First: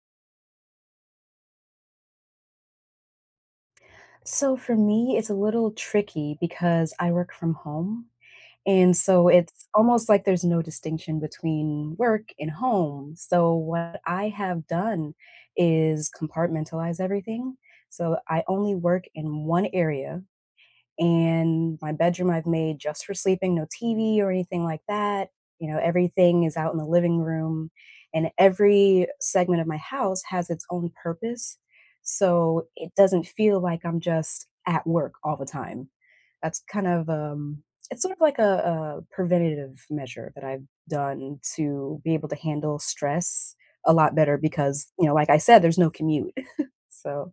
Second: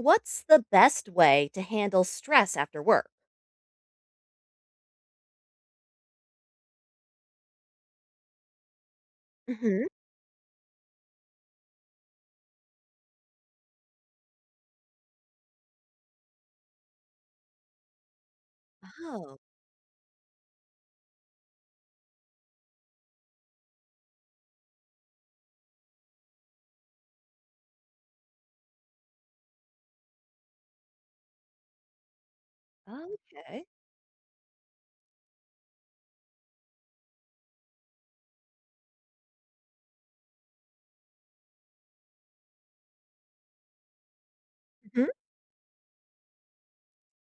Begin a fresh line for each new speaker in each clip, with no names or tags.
What's the best way to handle stress after work?
So for me, it's a little tricky because I work from home and, so it's
Mhm.
almost like there's no distinction between work and home, so what I have done is compartmentalize everything, so I only work
Oh.
in 1 area, and my bedroom I've made just for sleeping, no TV or anything like that, you know, everything is out in the living room, and every segment of my house has its own purpose, so it doesn't feel
Okay.
like I'm just at work all the time, that's kind of, um it's sort of like, uh, a preventative measure that I've done to be able to handle stress a lot better because, you
Mhm.
know, like I said, there's no commute. So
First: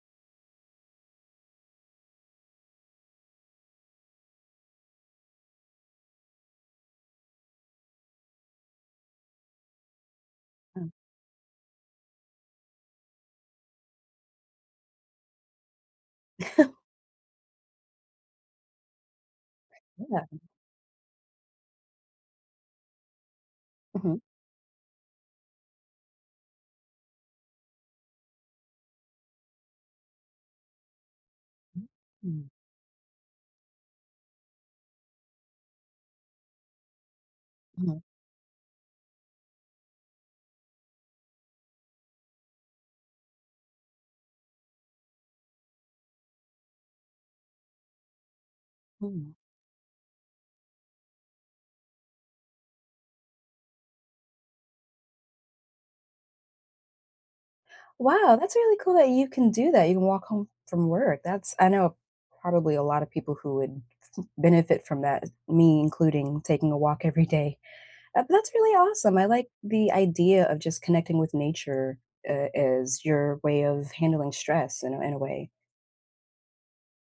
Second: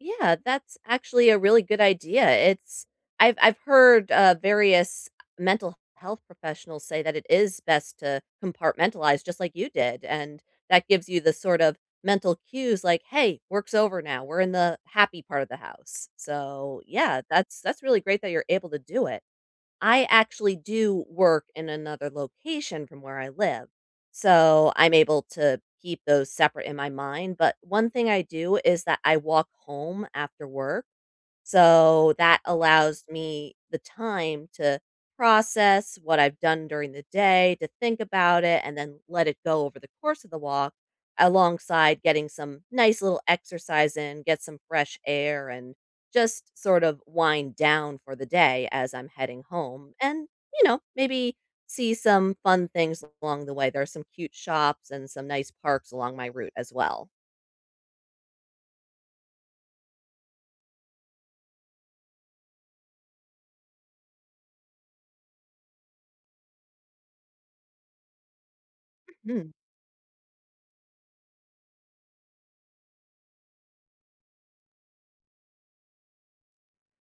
Yeah, that's actually a really good idea, it's I've I've heard, uh, various mental health professionals say that it is best to compartmentalize just like you did, and that
Mm.
gives you the sort of mental cues like, "Hey, work's over now, we're in the happy part of the house," so, yeah, that's that's really great that you're able to do it. I
Yeah.
actually do work in another location from where I live,
Mhm.
so I'm able to keep those separate in my mind, but one thing I do is that I walk home after work, so that
Mm.
allows me the time to process what I've done during the day, to think
Mhm.
about it, and then let it go over the course of the walk alongside getting some nice little exercise in, get some fresh air, and just sort of wind down for the day as I'm
Hmm.
heading home, and, you know, maybe see some fun things along the way, there are some cute shops and some nice parks along my route as well.
Wow, that's really cool that you can do that, you can walk home from work. That's I know probably a lotta people who would m benefit from that, me including taking a walk every day, eh, that's really awesome. I like
Mhm.
the idea of just connecting with nature a as your way of handling stress in a in a way.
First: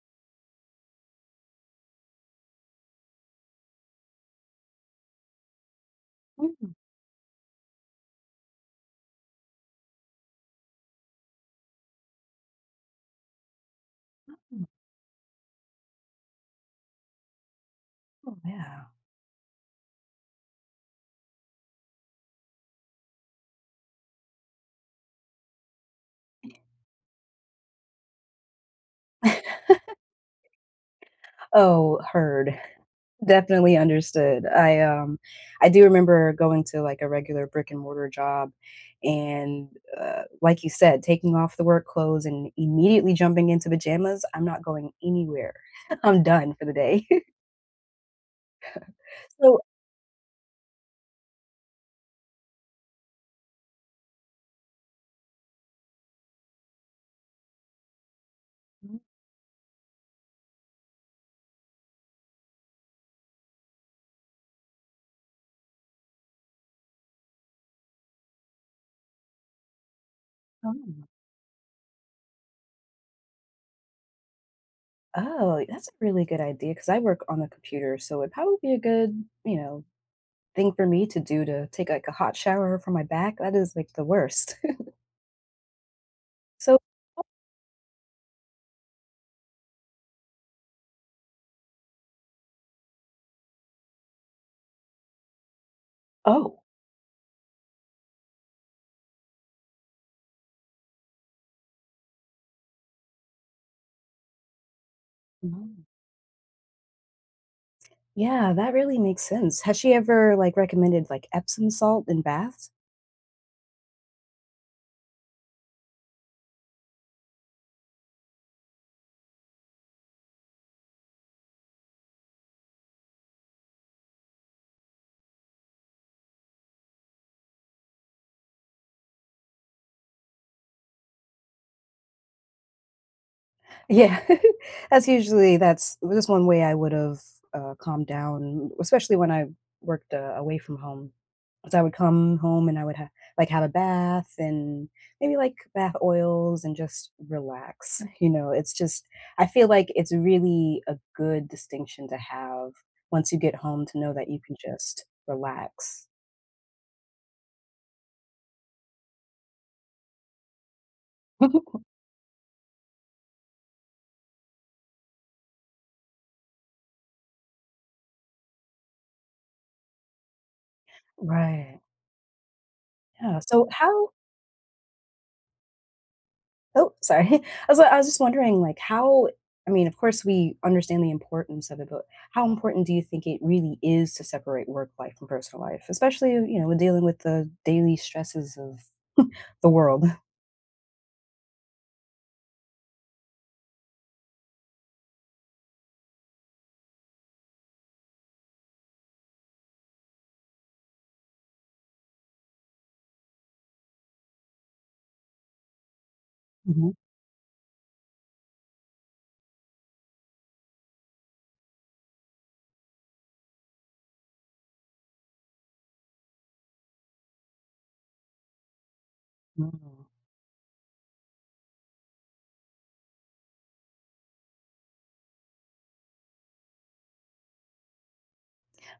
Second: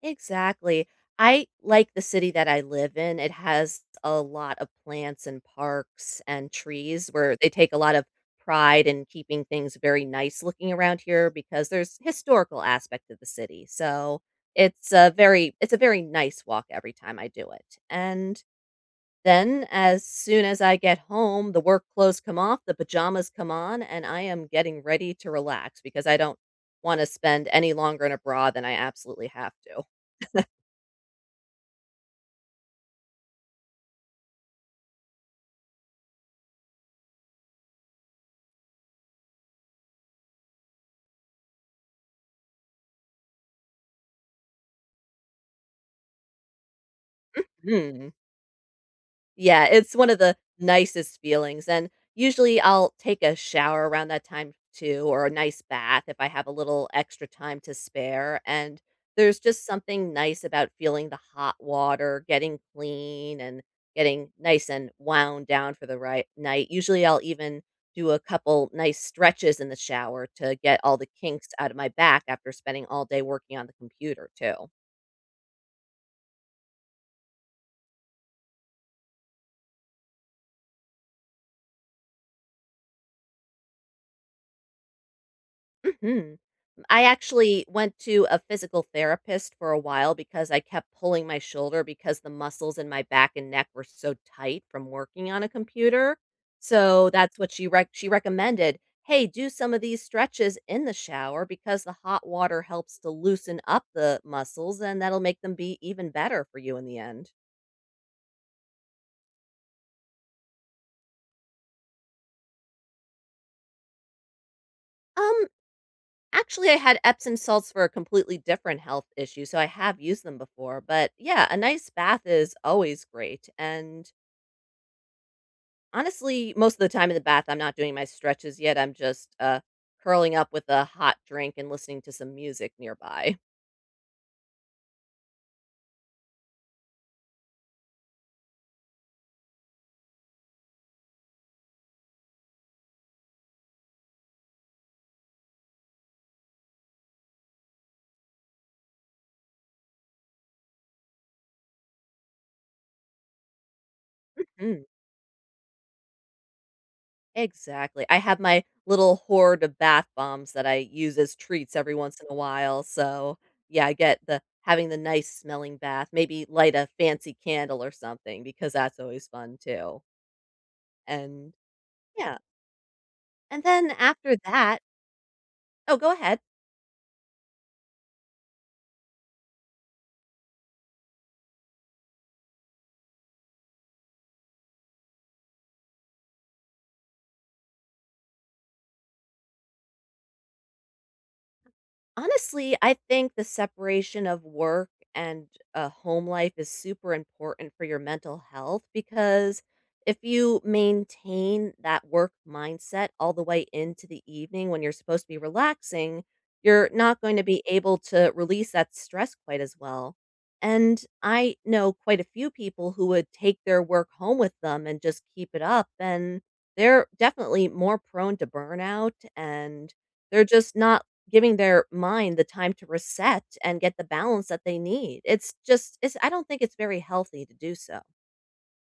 Exactly. I like the city that I live in, it has a lot of plants and parks and
Mhm.
trees where they take a lot of pride in keeping things very nice looking around here because there's historical aspect of the city, so,
Mhm.
it's a very it's a very nice walk every time I do it.
Oh,
And,
yeah.
then as soon as I get home, the work clothes come off, the pajamas come on, and I am getting ready to relax because I don't wanna spend any longer in a bra than I absolutely have to.
Oh, heard. Definitely understood. I, um, I do remember going to, like, a regular brick and mortar job, and, uh, like you said, taking off the work clothes and immediately jumping into pajamas, I'm not going anywhere, I'm done for the day.
Mhm.
So
Yeah, it's one of the nicest feelings, and usually, I'll take a shower around that time too or a nice bath if I have a little extra time to spare and
Mm.
there's just something nice about feeling the hot water, getting clean, and getting nice and wound down for the right night. Usually, I'll even do a couple nice stretches in the shower to get all the
Oh.
kinks outta my back after spending all day working on the computer too.
Oh, that's a really good idea 'cause I work on a computer, so, it probably be a good, you know, thing for me to do to take, like, a hot shower for my back, that is, like, the worst.
Mhm.
So
I
Oh.
actually went to a physical therapist for a while because I kept pulling my shoulder because the muscles in my back and neck were so tight from working on a computer,
Oh.
so, that's what she rec she recommended, "Hey, do some of these stretches in the shower because the hot water helps to loosen up the muscles, and that'll make them be
Mm.
even better for you in the end".
Yeah that really makes sense. Has she ever, like, recommended, like, Epsom salt in baths?
Um, actually, I had Epsom salts for a completely different health issue, so I have used them before. But, yeah, a nice bath is always great and honestly, most the time in the bath, I'm not doing my stretches yet, I'm just, uh, curling up with a hot drink and listening to some music nearby.
Yeah. That's usually that's that's one way I would've, uh, calmed down, especially when I worked, uh, away from home. So, I would come home and I would ha like, have a bath and maybe, like, bath oils and just relax, you know? It's just I feel like it's really a good distinction to have once you get home to know that you can
Mhm.
just relax.
Exactly, I have my little horde of bath bombs that I use as treats every once in a while, so yeah, I get the having the nice smelling bath, maybe light a fancy candle or something because that's always fun, too. And
Right.
yeah.
Yeah,
And
so
then,
how
after that Oh, go ahead.
Oh, sorry, I was I was just wondering, like, how I mean, of course, we understand the importance of it, but how important do you think it really is to separate work life from personal life, especially, in you know, in dealing with the daily stresses of the world?
Honestly, I think the separation of work and a home life is super important for your mental health because if you maintain that work mindset all the way into the evening when you're supposed to be relaxing, you're
Mhm.
not going to be able to release that stress quite as well and I know quite a few people who would take their work home with them and just keep it up, and they're definitely more prone to burnout, and
Oh.
they're just not giving their mind the time to reset and get the balance that they need, it's just it's I don't think it's very healthy to do so.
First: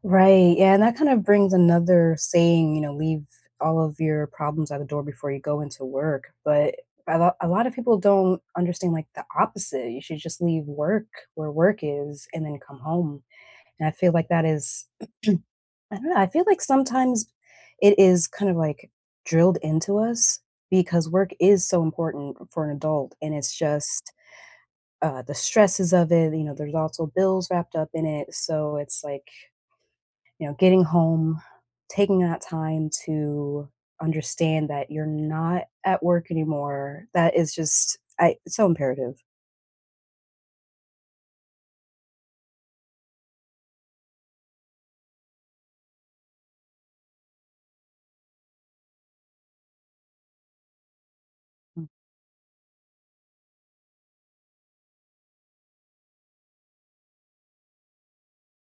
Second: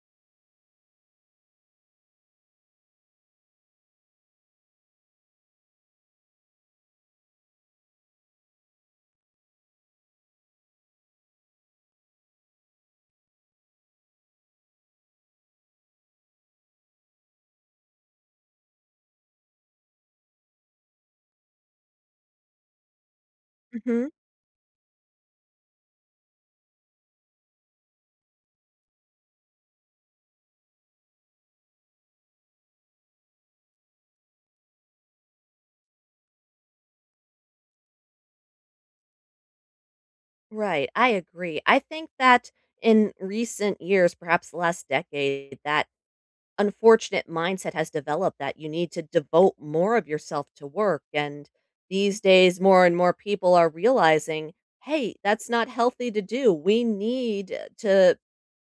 Right, yeah, and that kind of brings another saying, you know "Leave all of your problems at the door before you go into work." But, a lot a lot of people don't understand, like, the opposite, you should just leave work where work is and then come home, and I feel like that is I don't know, I feel like sometimes it is kind of, like, drilled into us because work is so important for an adult and it's
Mhm.
just uh, the stresses of it, you know, there's also bills wrapped up in it, so it's like you know, getting home, taking that time to understand that you're not at work anymore, that is just I so imperative.
Right, I agree, I think that in recent years- perhaps the last decade- that unfortunate mindset has developed that you need to devote more of yourself to work and,
Mm.
these days, more and more people are realizing, “Hey, that's not healthy to do, we need to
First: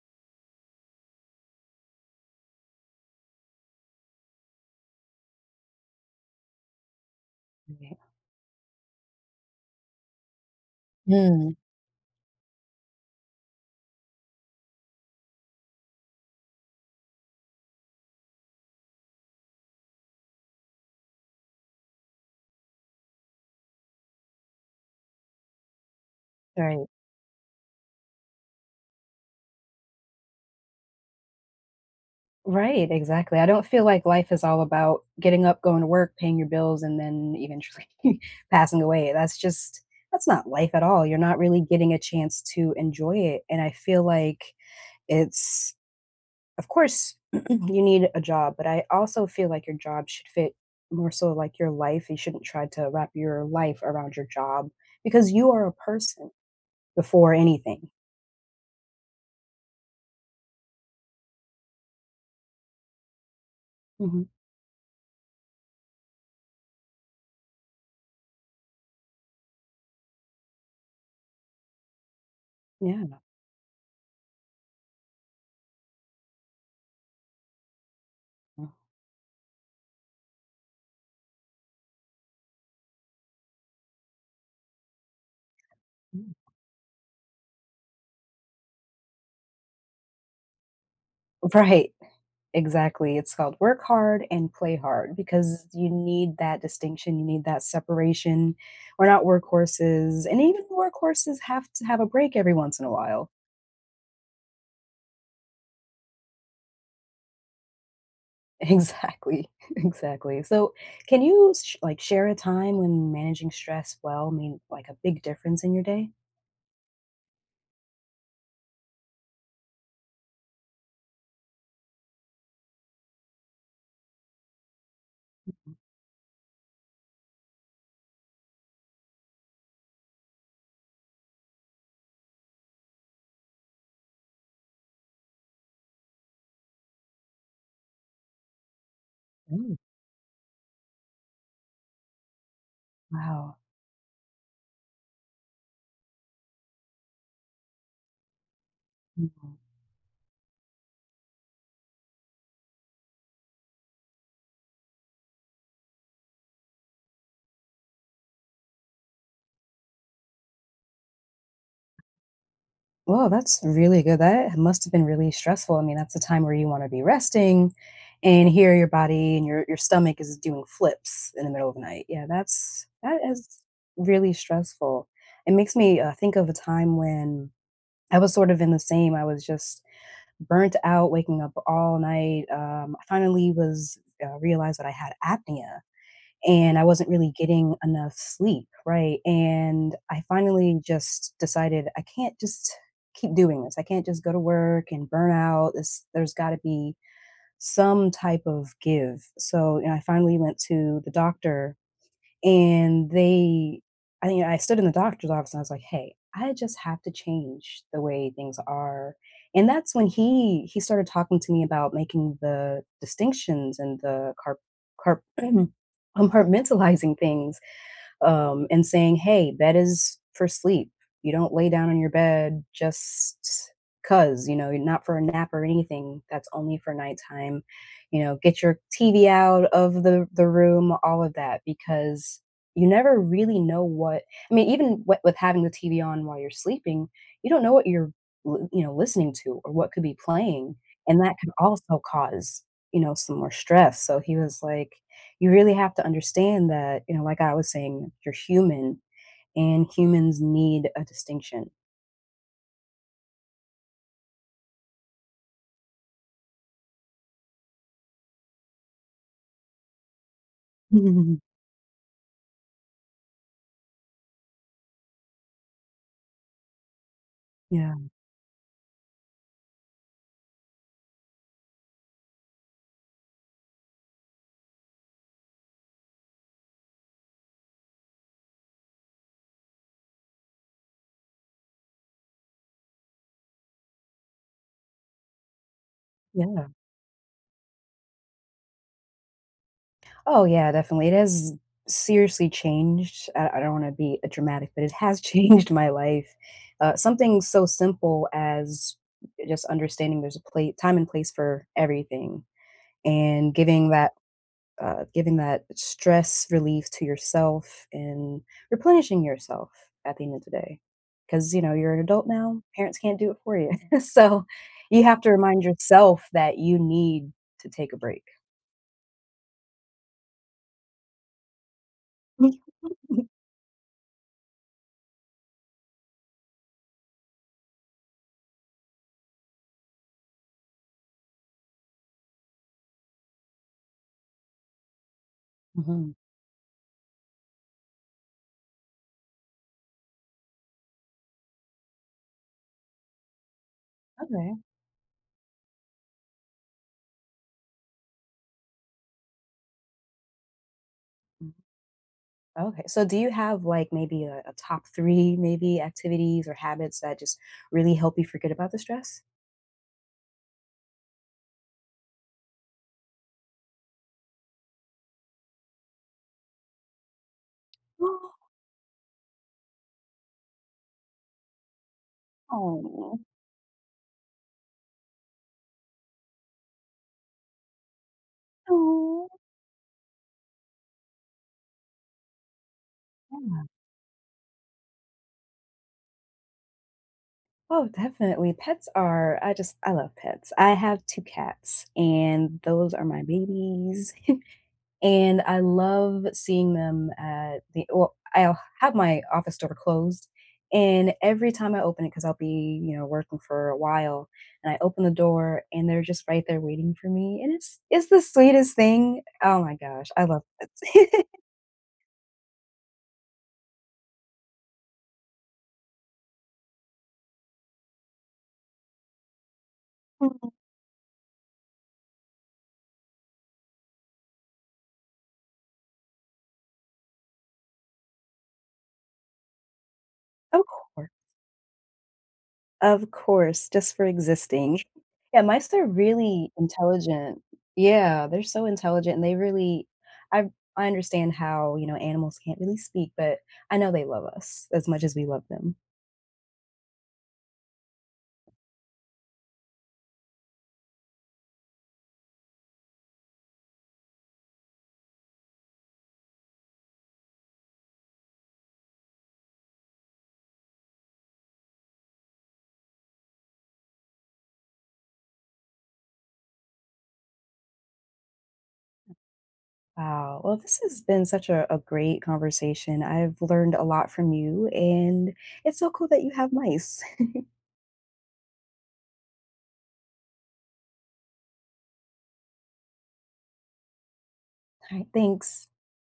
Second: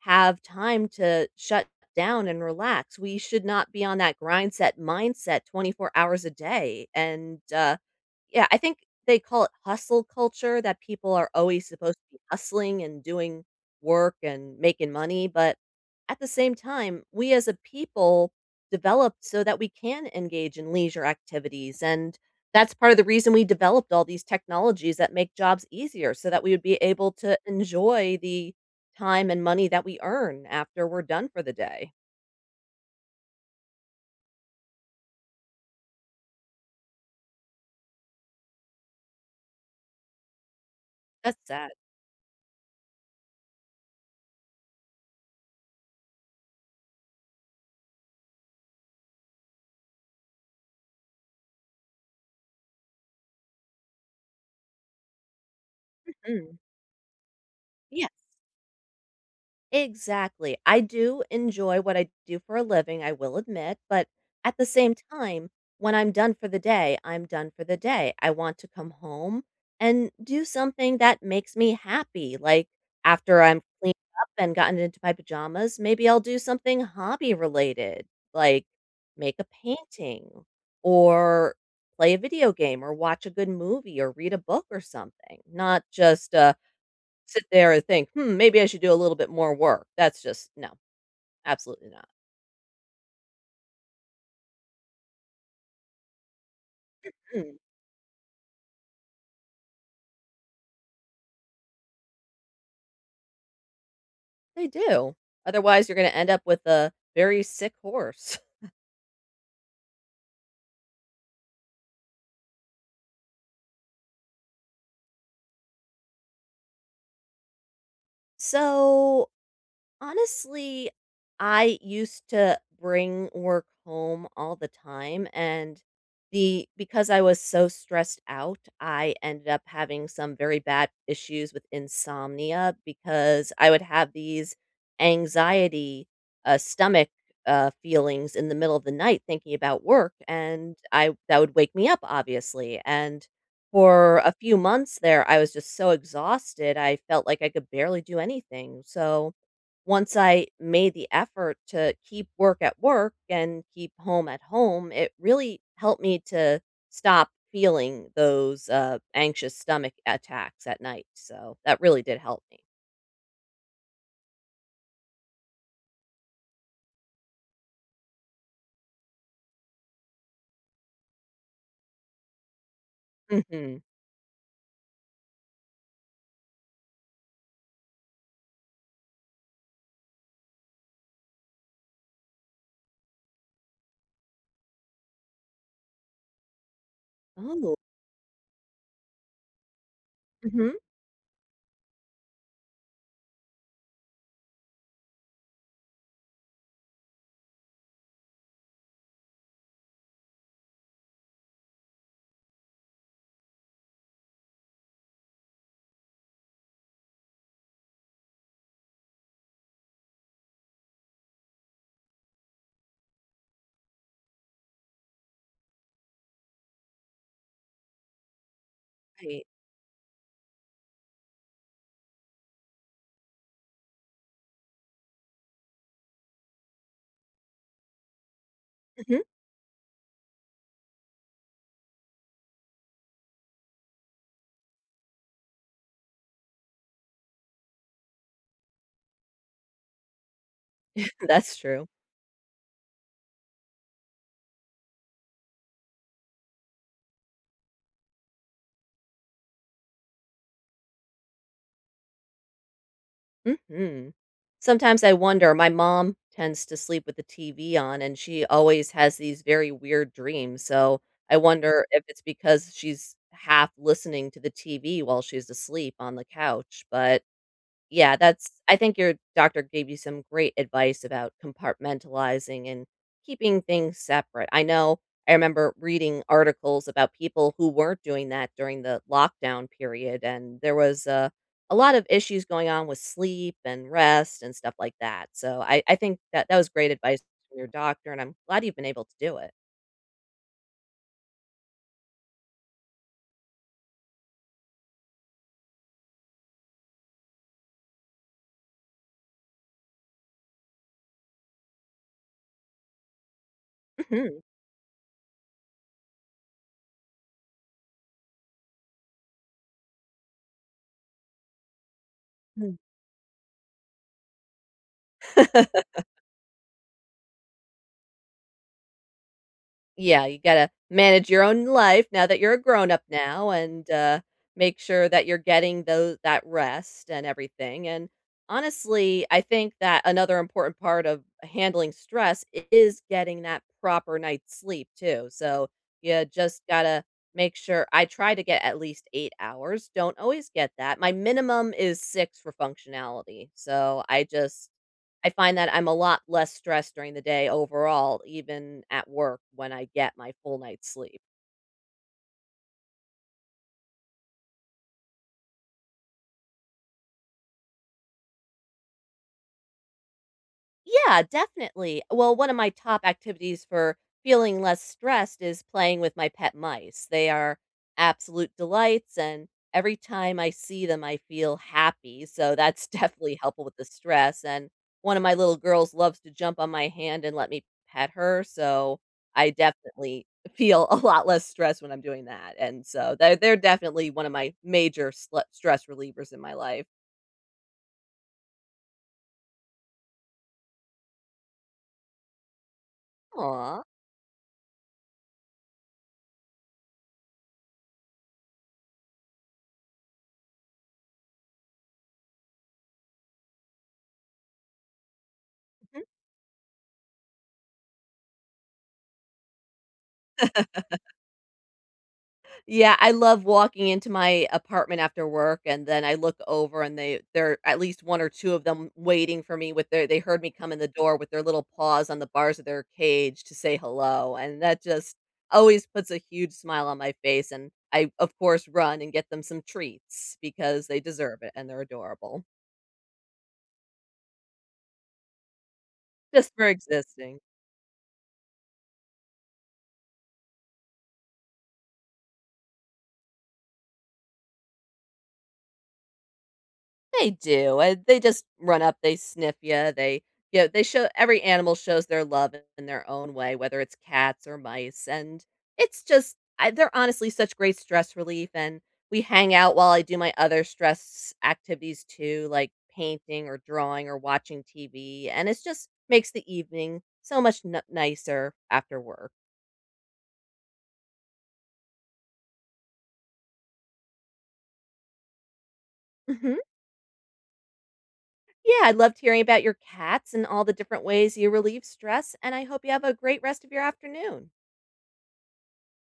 have time to shut down and relax, we should not be on that 'grindset-mindset' 24 hours a day." And,
M
uh
yeah.
yeah, I think they call it "hustle culture" that people are
Mhm.
always supposed to be hustling, and doing work, and making money, but at the same time, we as a people develop so that we can engage in leisure activities, and that's part of the reason we developed all these technologies that make jobs easier so that we would be
Right.
able to enjoy the time and money that we earn after we're done for the day.
Right, exactly, I don't feel like life is all about getting up, going to work, paying your bills, and then eventually passing away. That's just that's not life at all, you're
That's
not really
sad.
getting a chance to enjoy it, and I feel like it's Of course, you need a job, but I also feel like your job should fit, more so, like, your life, you shouldn't try to wrap your life around your job, because you are a person
Mhm.
before anything.
Yes. Exactly. I do enjoy what I do for a living, I will admit, but
Mhm.
at the same time, when I'm done for the day, I'm done for the day. I want to come home and do something that makes me happy, like,
Yeah.
after I'm cleaned up and gotten into my pajamas, maybe I'll do something hobby-related, like,
Mm
make a painting, or play a video game, or watch a good movie, or read a book or something. Not
Mm.
just, uh, sit there and think, "Hmm, maybe I should do a little bit more work." That's just No. Absolutely
Right.
not.
Exactly, it's called "work hard and play hard," because you need that distinction, you need
Mhm.
that separation. We're not workhorses, and even workhorses have to have a break every once in a while.
They do. Otherwise, you're gonna end up with a very sick horse.
Exactly, exactly. So, can you sh like, share a time when managing stress well made, like, a big difference in your day?
So, honestly, I used to bring work home all the time,
Mhm.
and the because I was so stressed out, I ended up having some very bad issues with insomnia, because I would have these anxiety, uh, stomach, uh, feelings in the middle of the night thinking
Mm.
about work, and I that would wake me up, obviously, and
Wow.
for a few months there, I was just so exhausted, I felt like I could barely do anything, so,
Wow.
once I made the effort to keep work at work, and keep home at home, it really helped me to stop feeling those, uh, anxious stomach attacks at night, so, that really did help me.
Whoa, that's really good, that ha must've been really stressful, I mean, that's the time where you wanna be resting, and here, your body and your your stomach is doing flips in the middle of the night. Yeah, that's that is
Mhm.
really stressful. It makes me, uh, think of a time when I was sort of in the same, I was just burnt out, waking up all night, um, I finally was uh, realized that I had apnea, and I wasn't really
Oh.
getting enough sleep, right? And I
Mhm.
finally just decided I can't just keep doing this. I can't just go to work, and burn out, this there's gotta be some type of give. So, you know, I finally went to the doctor, and they I I stood in the doctor's office, and I was like, "Hey, I just have to change the way things are," and that's when he he started talking to me about making the distinctions, and the car car compartmentalizing things, um, and saying,
Right.
"Hey, bed is for sleep." You don't lay down on your bed just 'cause, you know? Y not for a nap or anything, that's only for nighttime, you know, get your
Mhm.
TV out of the the room, all of that, because you never really know what I mean, even w with having the TV on while you're sleeping, you don't know what you're l you know, l listening to, or what could be playing, and that can
That's true.
also cause, you know, some more stress, so he was like, "You really have to understand that," you know, like I was saying, "you're human, and humans need a distinction."
Mhm. Sometimes I wonder my mom tends to sleep with the TV on and she always has these very weird dreams so, I
Mm.
wonder if it's because she's half listening to the TV while she's asleep on the couch, but,
Yeah.
yeah, that's I think your doctor gave you some great advice about compartmentalizing and, keeping things separate. I know I remember reading articles about people who weren't doing that during the lockdown period, and there was a a lot of issues going on with sleep and rest and stuff like that, so I I think that that
Yeah.
was great advice from your doctor and I'm glad you've been able to do it.
Oh, yeah definitely it has seriously changed uh, I don't wanna be a dramatic, but it has changed my life. Uh, something so simple as just understanding there's a pla time and place for everything and, giving that
Mhm.
uh, giving that stress relief to yourself and, replenishing yourself at the end of the day 'cause, you know, you're an adult now,
Mm.
parents can't do it for you. So, you have to remind yourself that you need to take a break.
Yeah, you gotta manage your own life now that you're a grown up now and, uh, make sure that you're getting though that rest and everything, and, honestly, I think that another important part of handling stress is getting that proper night's sleep too, so
Mhm.
you just gotta make sure I try to get at least 8 hours, don't always get that, my minimum is 6 for functionality, so I
Okay.
just I find that I'm a lot less stressed during the day overall even at work when I get my full night's sleep.
Mhm. Okay, so do you have, like, maybe a a top 3 maybe activities or habits that just really help you forget about the stress?
Yeah, definitely, well, one of my top activities for feeling less stressed is playing with my pet mice, they are
Aw.
absolute delights and every time I see them, I feel happy, so that's
Aw.
definitely helpful with the stress, and one of my little girls loves to jump on my hand and let me pet her, so
Aw.
I definitely feel a lot less stress when I'm doing that, and, so they're
I
they're
know.
definitely one of my major sle stress relievers in my life.
Oh, definitely. Pets are I just I love pets. I have 2 cats, and those are my
Aw.
babies. And I love seeing them at the well, I'll have my office door closed, and every time I open it, ‘cause I'll be, you know, working for a while, and I open the door, and they're
Mhm.
just right there waiting for me, and it's it's the sweetest thing. Oh my gosh, I love it.
Yeah, I love walking into my apartment after work, and then I look over and they they're at least 1 or 2 of them waiting for me with their they heard me
Aw.
come in the door with their little paws on the bars of their cage to say hello, and that just always puts a huge smile on my face, and I, of course, run and get them some treats
Oh,
because they
core.
deserve it, and they're adorable.
Of course, just for existing. And mice are really
Just for existing.
intelligent. Yeah, they're so intelligent, and they really I I understand how, you know, animals can't really speak, but I know they love us as much as we love them.
They do, and they just run up, they sniff ya, they yeah, they show every animal shows their love in in their own way, whether it's cats or mice, and it's just I they're honestly such great stress relief, and we hang out while I do my other stress activities too, like painting or drawing or watching TV, and it’s just makes the evening so much n nicer after work.
Wow, well, this has been such a a great conversation. I've learned a lot from you, and it's so cool that you have
Mhm.
mice.
Yeah, I loved hearing about your cats and all the different ways you relieve stress, and I hope you have a great rest of your afternoon.
Alright, thanks.